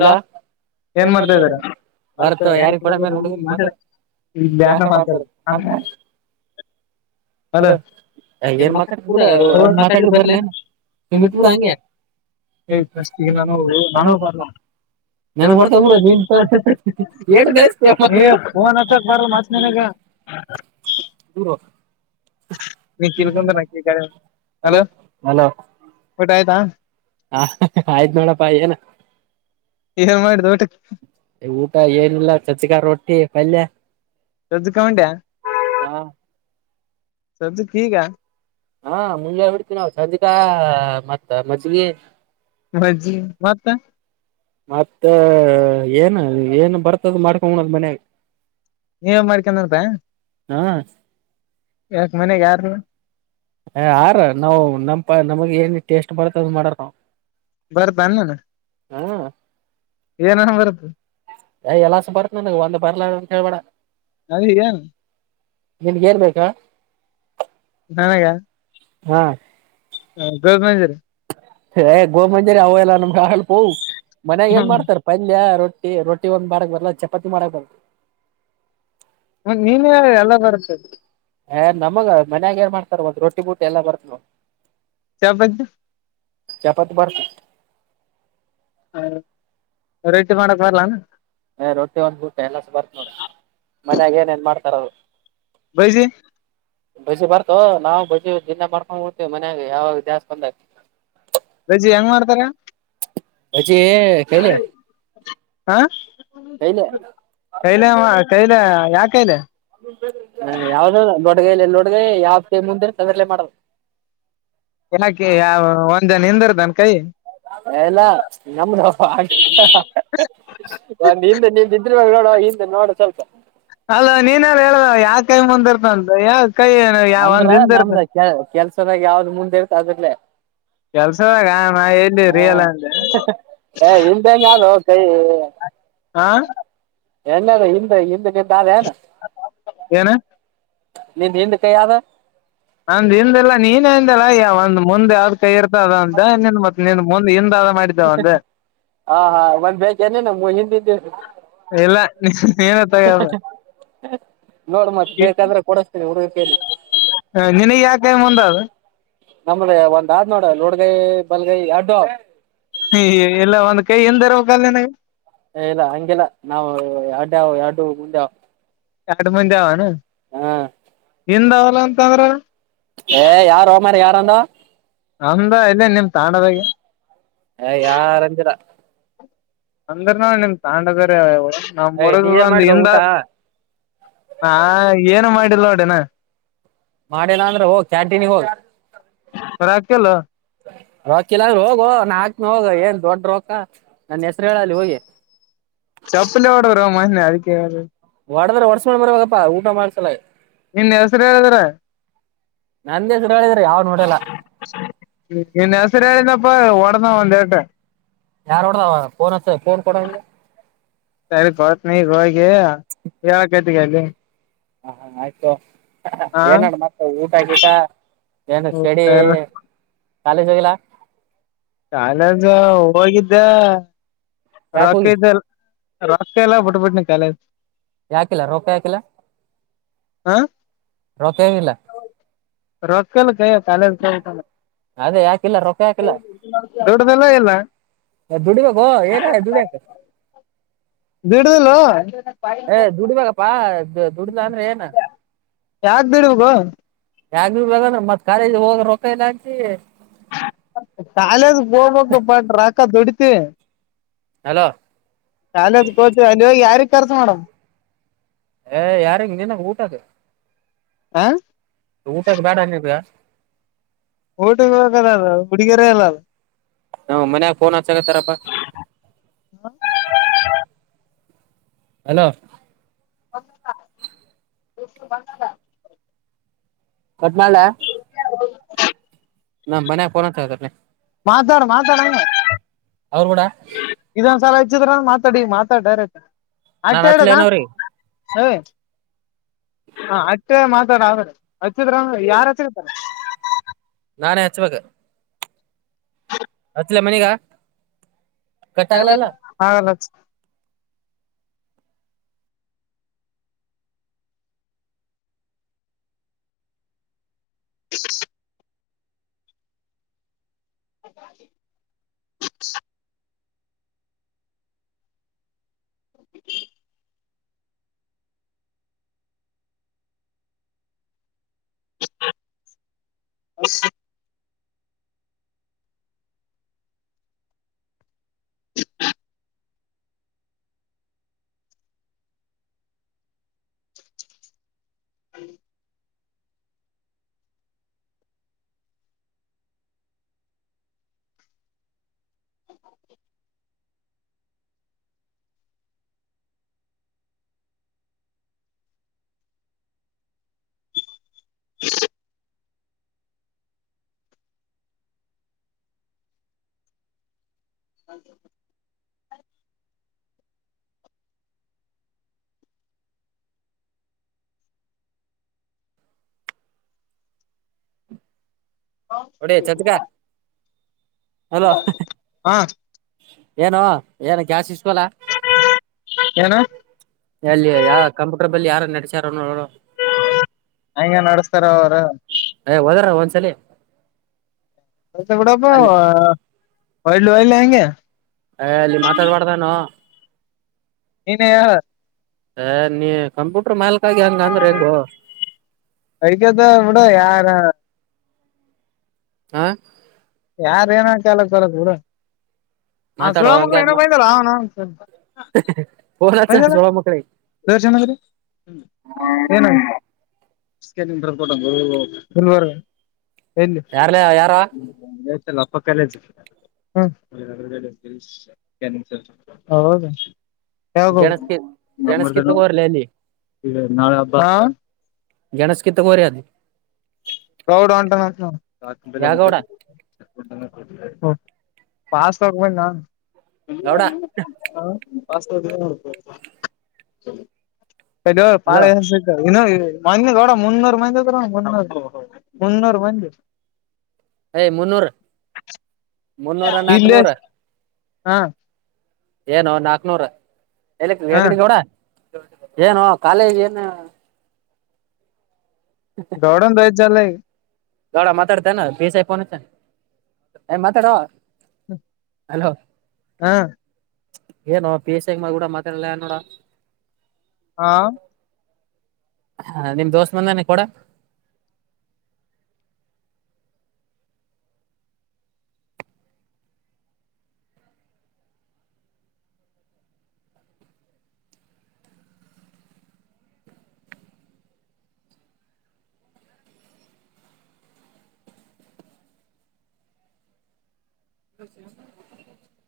ಹೌದಾ? ಏನ್ ಮಾಡ್ತಾ ಬರ್ತ ಯಾರಿಿಗೆ ಪಡ ಮೇಲೆ ಹುಡುಗ ಮಾತಾಡ ಈ ಜಾನ ಮಾತ್ರ [inaudible] ಹಲೋ ಏನ್ ಮಾತಾಡ ಬಿಡ ಒ ಮಾತಾಡ ಬರ್ಲನ ನಿಮ್ ಇಟ್ಬ ಬಿಡ ಹಂಗೆ ಏ್ ಫಸ್ಟ್ ಸ್ತಿಿ [inaudible] ಗೆ ನಾನೂ ನಾನೂ ಬರ ನನ್ಗ್ ಬರ್ತಡ ನೀ ಏನ್ ಗೈಸ್ ಏ ಫೋನ್ [unintelligible] ಹಾಕ್ ಬಾರ ಮತ್ ನನಗ ಹ [inaudible] ಹರ [inaudible] [inaudible] ನೀ ನಿಕಂತಲೋ ಕಿಲ್ಕೊಂಡ್ರ ಅಕ್ಕಿ ಕಡೆ [unintelligible] ಹಲೋ ಹಲೋ ಊಟ ಆಯ್ತಾ ಹ ಆಯ್ತ್ು ನೋಡಪ್ಪಾ ಏನ ಏನ್ ಮಾಡಿದ ಊಟಕ್ಕೆ ಊಟ ಏನಿಲ್ಲ ಚಚ್ಚಿಕ ರೊಟ್ಟಿ ಪಲ್ಯ ಸದ್ದು ಕೌೊಂಡ್ಯ ಸದ್ದು ಕ ಈಗ ಹಾ ಮುಂಡೆ ಹಡ್ತೀವಿ ನಾವು ಚಂದಿಕಾ ಮತ್ತ ಮಜ್ಿಗೆ ಮಜ್ಜಿ ಮತ್ತ ಮತ್ತೆ ಏನ ಏನ್ ಬರ್ತದ ಮಾಡ್ಕೋಣದ್ ಮನ್ಯಾಗ ನೀವ ಮಾಡ್ಕೊಂಡನಪ ಹಾ ಯಕ್ ಮನೆಗೆ ಯಾರ ಆರ ನಾವವು ನಮಪ ನಮಗ್ ಏನ್ ಟೇಸ್ಟ್ ಮಾಡತ್ತ ಅದ ಮಾಡಾರ ನಾವ್ ಬರ್ದ ಅನ್ನನ ಹ್ಮ ಏನ ಬರ್ದುು ಯ ಎಲ್ಲಸ ಬರ್ಕ್ ನನ್ಗ ಒಂದ್ ಬರ್ಲ ಅಂತ ಕೇಳ್ಬೇಡ ಅ ಹಯ ನಿನ್ಗ ಏನ್ ಬೇಕಾ ನನಾಗ ಹ್ಮ ಹ ದದ ಮಜರ ನಮ್ಗೆ ಆಪ ಮನ್ಯಾಗ ಏನ್ ಮಾಡ್ತಾರೆ ಪಂದ್ಯ ರೊಟ್ಟಿ ಟ್ಟಿ ರೊಟ್ಟಿ ಒಂದ್ ಮಾಡಕ್ ಬರಲ್ಲ ಚಪಾತಿ ಮಾಡಕ್ ಬರ ಹ ನೀನೇ ಎಲ್ಲ ಬರ್ತದೆ ಏ ನಮಗ ಮನ್ಯಾಗ ಏನ್ ಮಾಡ್ತಾರ ಒದ ರೋಟಿ ಬೂಟ್ಟಿ ಎಲ್ಲಾ ಬರ್ತವು ಚ ಬಂದದು ಚಪಾತಿ ಬರ್ತು ಹೌ ರೇಟಿ ಮಾಡಕ್ ಬರಲ್ಲಾನ ಏ ರೊಟ್ಟಿ ಒಂದ್ ಊಟ ಎಲ್ಲಸು ಬರ್ತ್ ನೋಡ ಮನ್ಯಾಗ ಏನೇನ್ ಮಾಡ್ತಾರದು ಬಜ್ಜಿ ಬಜಿ ಬರ್ತೋ ನಾವು ಬಜ ದಿಂದ ಮಾಡ್ಕೊಂಡ್ಬಡ್ತೀವಿ ಮನ್ಯಾಗ ಯಾವಾಗ ಜಾಸ್ ಬಂದಾಗ ರಜೆ ಹೆಂಗ್ ಮಾಡ್ತಾರ ಪೆ ಕೆಲ್ಲ ಹ ಕೈಲ ಕೈಲ ಯಾ ಕೈಲೆ ಹ ಯಾವ್ದ ಬಡಗೈಯ ಲೋಡ್ಗೈ ಯಾವತಿ ಮುಂದ ತದಲೆೇ ಮಾಡದು [inaudible] ಏನಕ ಯಾವ ಒಂದ್ ಜನ ಹಿಂದರ್ದನ್ ಕೈ ಎಲ್ಲ ನಮ್ದ ಒಂದ್ ಹಿಂದೆ ನಿಿದ್ರ ಮಾಗ ನೋಡುವ ಹಿಂದೆ ನೋಡ ಸ್ವಲ್ಪ ಅಲ್ಲ ನೀನ್ಲ್ಲ ಹೇಳುದ ಯಾವ ಕೈ ಮುಂದ್ ಇರ್ತಂತ ಯಾವ ಕೈ ಯಾವ ಒಂದ್ ಹಿಂದ ಇರ್ತ ಚೆನ್ನಾಗಿ ಯಾವ್ದು ಮುಂದೆ ಇರ್ತ ಅದ್ರಲ್ಲೇ ಕೆಲ್ಸವಾಗ ಹಾ ಇಮ್ದ ಹೆಂಗ ಯಾವ್ದ ಹಾ ಎಲ್ಲಾರ ಹಿಂದೆ ಹಿಂದಕ್ಕೆಂತ ಅ ಏನು.. ಏನು. ನಿಂದ ಹಿಂದ ಕೈ ಯಾವ.. ನಂದ ಹಿಂದೆಲ್ಲಾ ನೀನ್ ಹಿಲ್ಲಾಯ್ಯ ಒಂದ್ ಮುಂದೆ ಅ ಕೈ ಇರ್ತದ ಅಂತನ್ ಮತ್ತತ್ ನಿ ಮುಂದ ಹಿಂದ.. ಮಾಡಿದ್ದಾವ ಅಂದ.. ಹಾ ಹಾ ಒಂದ್ ಬಗ ಏನು ಹಿಂದಿನ.. ಎಲ್ಲ ಏನ ತಗಲ್ಲ.. ನೋಡ್ ಮತ್ ಬೇಕಾದ್ರೆ ಕೊಡಸ್ತೇನಿ ಹುಡುಗಕಿ.. ಹ ನಿನಗ್ ಯಾಕ ಕೈಮ್ ಒಂದ ಅದು.. ನಮ್ದ ಒಂದ್ ಆದ್ ನೋಡ ಲೋಡ್ಗೈ ಬಲ್ಗೈ ಅಡ್ಡು.. ಹ ಎಲ್ಲ ಒಂದ್ ಕೈ ಎನ್ ದರ ಹೋಗಲ್ ನವು.. ಇಲ್ಲ ಹಂಗಗೆಲ್ಲ ನಾವು ಎರಡಾವ ಎರಡು ಮುಂದೆವು.. ಕಡ್ಮಂದ ದಾವಾನ. ಹಾ.. ಎಂದ ಅವಲ್ಲ ಅಂತ ಅಂದ್ರ.. ಏ ಯಾರು ಮಾರ ಯಾರ ಅಂದ.. ಅಮ್ದ ಇಲ್ಲ ನಿಮ ತಾಂಡದಾಗ.. ಹ ಯಾರಂದಿರ.. ಅಂದ್ರ ನೋ ನಿಮ್ ತಾಂಡದಾವ.. ನಮ್ ಏಯ್ ಮರಗ ನೀ ಏನ್ ಬಂದು ಮಾಡಿದ ಇಂದ ಊಟ ನಾ ಏನು ಮಾಡ.. ಲ್ಲ ಅಡೆನ.. ಮಾಡಲ್ಲ ಅಂದ್ರೆ ಹೋಗಿ ಕ್ಯಾಂಟೀನ್ಗೆ ಹೋಗಿ.. ಹೊರ ಹಾಕಿಲ್ಲ ರಾಕಿಲಂದ್ರ ಹೋಗುವ ನಾಕ್ನ ಹೋಗ ಏನ್ ದೊಡ್ಡ.. ರೊಕ್ಕ ನನ್ನ ಹೆಸರು ಹೇಳಲ್ಲಿ ಹೋಗಿ... ಚಪ್ಪಲಿ ಒಡರ ಮಹೆ ಅದಕ್ಕೆ.. ಒಡದ್ರೆ ಒಡ್ಸ ಮಾಡ ಬರವಾಗಪ್ಪ ಊಟ ಮಾಡ್ಸಲ.. ಇನ್ ಹೆಸರು ಹೇಳಿದ್ರ.. ನಂದ ಹೆಸರು ಹೇಳಿದ್ರೆ ಯಾವ್ ನೋಡಲ್ಲ ನಸರ ಯಾರನಪ್ಪ ಒ... [inaudible] ಯಾರ್ ನೋಡ್ದ ಫೋನ್ ಹ.. ಸರಿ ಬತ್ ನೀ ಹಗೆ ಯಾಗತಿಗೆ ಅಲ್ಲಿ.. ಹ ಹಾ ಆಯ್ತು ಹ ಏನಡ ಮತ್ತೆ ಊಟ ಆಗಟ.. ಏನು ಸ್ಟಡಿ ಕಾಲೇಜ್ ಹೋಗಿಲ್ಲ.. ಕಾಲೇಜ ಹೋಗಿದ್ದೆ ಯಾಕೆ ರೊಕ್ಕ ಹೋಗಿದ್ ಇದ್ದಲ್ಲ.. ರಸ್ತೆ ಎಲ್ಲ ಬಿುಟ್ಟಬಟ್ಟನ ಕಾಲೇಜ್.. ಯಾಕಿಲ್ಲ ರೊಪ ಯಾಕಿಲ್ಲ ಹ ರೊಪೆಗಿಲ್ಲ... ರೊಕ್ಕ ಇಲ್ಲ ಕೈಯ ಕಾಲೇಜ್ ತಕೊಂಡ್ ಬಂದೆ.. ಅದೇ ಯಾಕಿಲ್ಲ ರೊಕ್ಕ ಯಾಕಿಲ್ಲ ದೊಡ್ಡದೆಲ್ಲ ಇಲ್ಲ.. ದುಡಿಬೇಕು ಏನ ದುಡಿಕ.. ಬಿಡುದಿಲ್ಲ.. ಏ ದುಡ್ಬೇಕಪ್ಪಾ ದುಡಲ ಅಂದ್ರೆ ಏನ್.. ಯಾಕ ದುಡಿಬೇಕು ಯಾಗ್ ಬಿ ಬೇಂದ್ರ ಮತ್ ಕಾಲಜ ಹೋಗ ರೊಕ್ಕ ಇಲ್ಲಾ ಅಂತಿ.. ಕಾಲೇಜ ಹೋಗ್ಬೇಕು ಬಟ್ ರಕ್ಕ ದುಡಿತೀವಿ.. ಹಲೋ ಕಾಲೇಜಿಗೆ ಹೋದ ಯಾರ ಕರ್ಸ ಮಾಡೇಡಮ್... ಏ ಯಾರಾಗ ನಿನಾಗ ಊಟದ.. ಆ. ಊಟಕ್ಕೆ ಬೇಡ ನೀವ. ಊಟಿಗೆ ಹೋಗಲ್ಲಾರ ಹುಡಗಿಯರ ಅಲ್ಲಾರ.. ಹಾ ಮನ್ಯಾಗ ಫೋನ್ ಹಚ್ಚಕತ್ತಾರಪ್ಪಾ.. ಅಲೋ. [unintelligible] ಕೊಟ್ನಾಳೆ [unintelligible] [inaudible] ನಮ್ ಮನೆ [unintelligible] ಮಾತಾಡು ಮಾತಾಡನೆ ಅವರು ಗೂಡ ಎತ್ತದ್ರೆ ಮಾತಾಡಿ ಮಾತಾಡ್ ಡೈರೆಕ್ಟ್ ನಾನ್ ಅತ್ಲನ್ ಅವ್ರಿ ಏಯ್ ಹ ಅಟ್ ಮಾತಾಡ ಆದ್ರೆ ಹಚ್ಚಿದ್ರ ಯಾರ್ ಹಚ್ಚಿರ್ತಾರೆ ನಾನ ಅಚ್ಚ್ ಬೇಕು ಇಲ್ಲ ಮನೆಗ [unintelligible] [unintelligible] [inaudible] [unintelligible] ಹ್ಮ [inaudible] [inaudible] [unintelligible] ಹೊಡಿ ಚಚ್ಕ ಹಲೋ ಹಾ ಏನು ಏನ್ ಗ್ಯಾಸ್ ಇಸ್ಕೊಲ. ಏನ ಎಲ್ಲಿ ಯಾವ ಕಂಪ್ಯೂಟರ್ ಬಲ್ಲಿ ಯಾರು ನಡಚಾರೋ ನೋಡು ಹಂಗೆ ನಡಸ್ತಾರ ಅವರು ಚಲಿ ಕೂಡಪ [unintelligible] ವೈಲ್ ಹೆಂಗೆ ಅಲ್ಲಿ ಮಾತಾಡ್ಬಾರ್ದಾನು ನೀನೇ ಹೇಳು ಹ ನೀ ಕಂಪ್ಯೂಟರ್ ಮಾಲ್ ಅಳಿಕದ ಬಿಡು ಯಾರ ಹಾಂ ಯಾರ್ ಏನ [unintelligible] ಬಿಡು ಮಾತಾಡೋ ಹಂಗ್ಯಾಕ್ ಮಾಡ್ತ [unintelligible] ಫೋನ್ ಹಚ್ಚ ಸೊಳ ಮಕ್ಳಿಗೆ [unintelligible] ಸ್ಕ್ಯಾನಿಂಗ್ ರಿಪೋರ್ಟ್ ಅದು [unintelligible] ಎಲ್ಲಿ ಯಾರ್ಲ ಯಾರ ಚಲ್ಲಪ್ಪ ಕಾಲೇಜು ಹ್ಮ ಹೌದ ಯಾವುದು ಗೆಣಸ್ಕಿ ನಮ್ ಗೆಣಸ್ಕಿ ಊರದೇನೋ ತಗೋರ್ಲಿ ಅಲ್ಲಿ ನಾಳೆ ಹಬ್ಬ, ಹಾಂ. ಗಣೇಶಕ್ ತಕೊರಿ ಅದು ಪ್ರೌಡ್ ಅಂಟ್ ಗೌಡ [unintelligible] ಪಾಸ್ ತಕೊಹೋಗ್ಲಾ ಗೌಡ ಹಲೋ ಪಾಳೆ [unintelligible] ಮಂದಿ ನೋಡ್ ಮುನ್ನೂರು ಮಂದಿ ಮುನ್ನೂರು ಮುನ್ನೂರು ಮಂದಿ ಮುನ್ನೂರ್ ಮುನ್ನೂರ ಇಲ್ಲೇ ನಾಕ್ನೂರ್ ಹಾ ಏನು ನಾಕ್ನೂರ ಎಲ್ಲಿಕ್ ವೇಕಡಿಗೌಡ. ಏನು ಕಾಲೇಜ್ ಏನು ಗೌಡನ್ ದಯದ್ ಜಾಲೆ ಗೌಡ ಮಾತಾಡ್ತೀಯೇನ ಪಿ ಎಸ್ ಐ ಪೋನ್ ಹಚ್ಚ್ಯಾನ ಏ ಮಾತಾಡೋ. ಹಲೋ ಹಾ ಏನೋ ಪಿ ಎಸ್ ಐ ಗೂಡ ಮಾತಾಡ್ಲಾಗ್ಯಾನ ನೋಡ. ಹಾ ಹಾ ನಿಮ್ ದೋಸ್ತ ಬಂದಾನ ಕೊಡ. [unintelligible]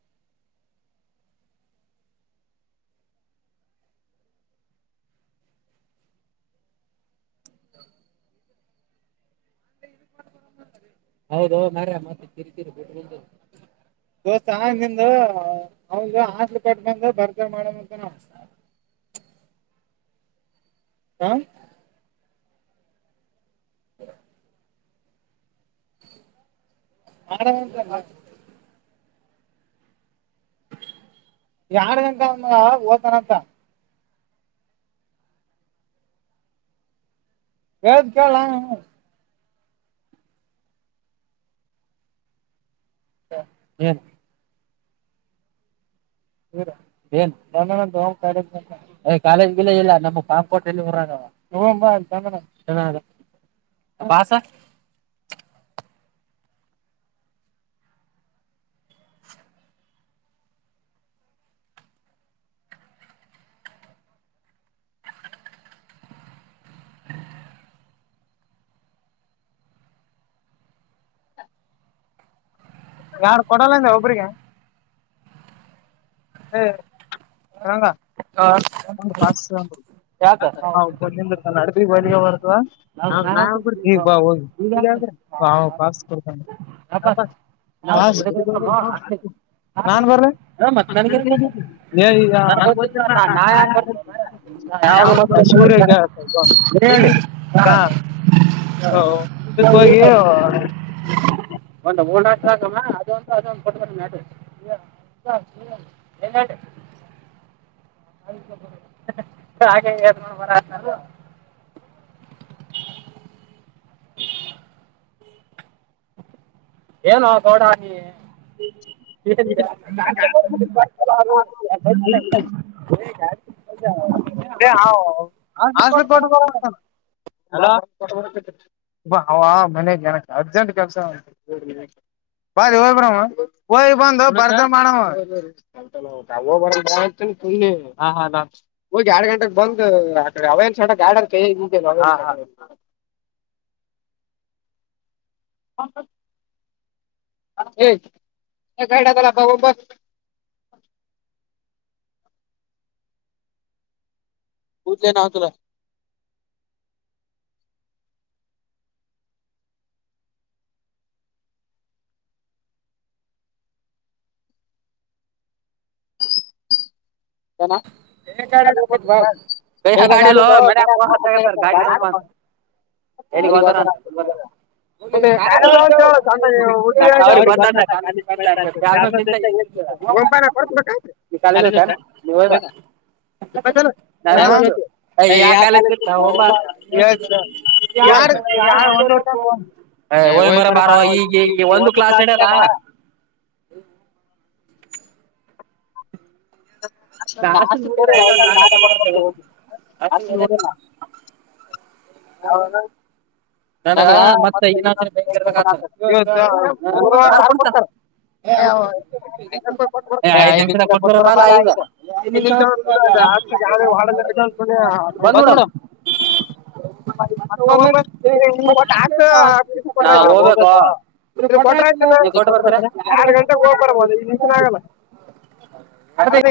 ಹೌದೋ ಮಾರಾಯ ಮತ್ತ ಕಿರಿಕಿರಿ ಬಿಟ್ಟಬಂದೀ [unintelligible] [inaudible] ಹಾಂ [inaudible] [unintelligible] ಯಾರ್ ಗಂಟ ಅಂದ ಓತನಾತ ಹೇಳದ್ ಕೇಳ್ಲಾ [unintelligible] [unintelligible] ತೊಗೊಂಡ್ಬಾ [unintelligible] ಹಾ ಸರ್ ಯಾಡ ಕೊಡಲ್ಲಂದ್ಯಾ ಒಬ್ರಿಗೆ ಹೇ ಹಂಗ ಆ [unintelligible] ಹಾ ಪಾಸ್ ಕೊಡ್ತಾನ ಅಪಾಸ್ ಪಾಸ್ ನಾನು ಬರ್ಲ್ಯಾ. ಹಾ ಮತ್ ನನ್ಗೇನ್ ಗೊತ್ತ ನನ್ಗ್ ಗೊತ್ತಿಲ್ಲ ನಾ ನಾ ಯಾಕ [unintelligible] [unintelligible] ಬರ್ಲ [unintelligible] [unintelligible] [unintelligible] [unintelligible] [inaudible] ಏನೋ ಗೌಡಾ ನೀ [unintelligible] [unintelligible] ಅವಾ ಮನೆಗೆನಕ್ಕೆ ಅರ್ಜೆಂಟ್ ಕೆಲ್ಸ ಬಾ ಲೇ ಹೋಗಿ ಬರೋಮು ಹೋಗಿ ಬಂದ್ ಭರ್ಜರಿ ಮಾಡುಮ್ ಇಲ್ಲೇ ಹಾ ಹಾ ನಾ ಹೋಗಿ ಎರಡ್ ಗಂಟೆಗೆ ಬಂದ ಆಕಡೆ ಅವೇನ್ [unintelligible] ಗಾರ್ಡನ್ ಕೈಯಾಗ್ ಬಿಟ್ಬಿಟ್ಟೆ ನಾವು [inaudible] [unintelligible] [unintelligible] [unintelligible] [unintelligible] [unintelligible] ಎಲ್ಲಿಗೆ ಹೋತಾರಂತ ಗುಲ್ಬರ್ಗ. ಅವ್ರಿಗೆ ಗೊತ್ತಾದ ಕಾಲೇಜ್ [unintelligible] ಬರ್ಲ ಅಂತ ತಿಂದ ಏನ್ ತಿಂದಿಲ್ಲ [unintelligible] ಹೋದ [unintelligible] ಯ ಯಾರ [unintelligible] ಯಾರ್ ಹೇ ಹೋಗಿ ಬರಂ ಬಾರೋ ಈಗ ಈ ಒಂದು ಕ್ಲಾಸ್ ನಡೆಲ್ಲ. ನಾ ಹಾಸ್ಟೆಲ್ ನೋಡಿಲ್ಲ ಎಲ್ಲ ನಾನೇ ಬಂದ್ ಬರ್ತೇನೆ ಹೋಗಿ ಹಾಸ್ಟೆಲ್ ನೋಡಿಲ್ಲ [unintelligible] [inaudible] ನನಗ ಮತ್ತ ಇನ್ನೊಂದ್ಸರಿ ಬೈಕ್ ತರ್ಬೇಕಾಗ್ತದ ನನಗ್ ಯಾರ್ ಮತ್ತ ಕೊಡ್ತಾರ ಏ ಐದ್ ನಿಮಿಷದ [unintelligible] ಕೊಟ್ಬಿರ ಮಾಲ ಈಗ ಐದ್ ನಿಮಿಷ [unintelligible] [unintelligible] [unintelligible] [unintelligible] ನಾ ಹೋಗ್ಬೇಕು ಇ ಕೊಟ್ರ ಆಯ್ತಿಲ್ಲ ನೀ ಕೊಟ್ಟ ಬರ್ತ ಏನ್ ಎರಡ್ ಗಂಟೆಗ ಹೋಗ್ ಬರ್ಬೋದು ಐದ ನಿಮ್ಷನ್ ಆಗಲ್ಲ. [unintelligible]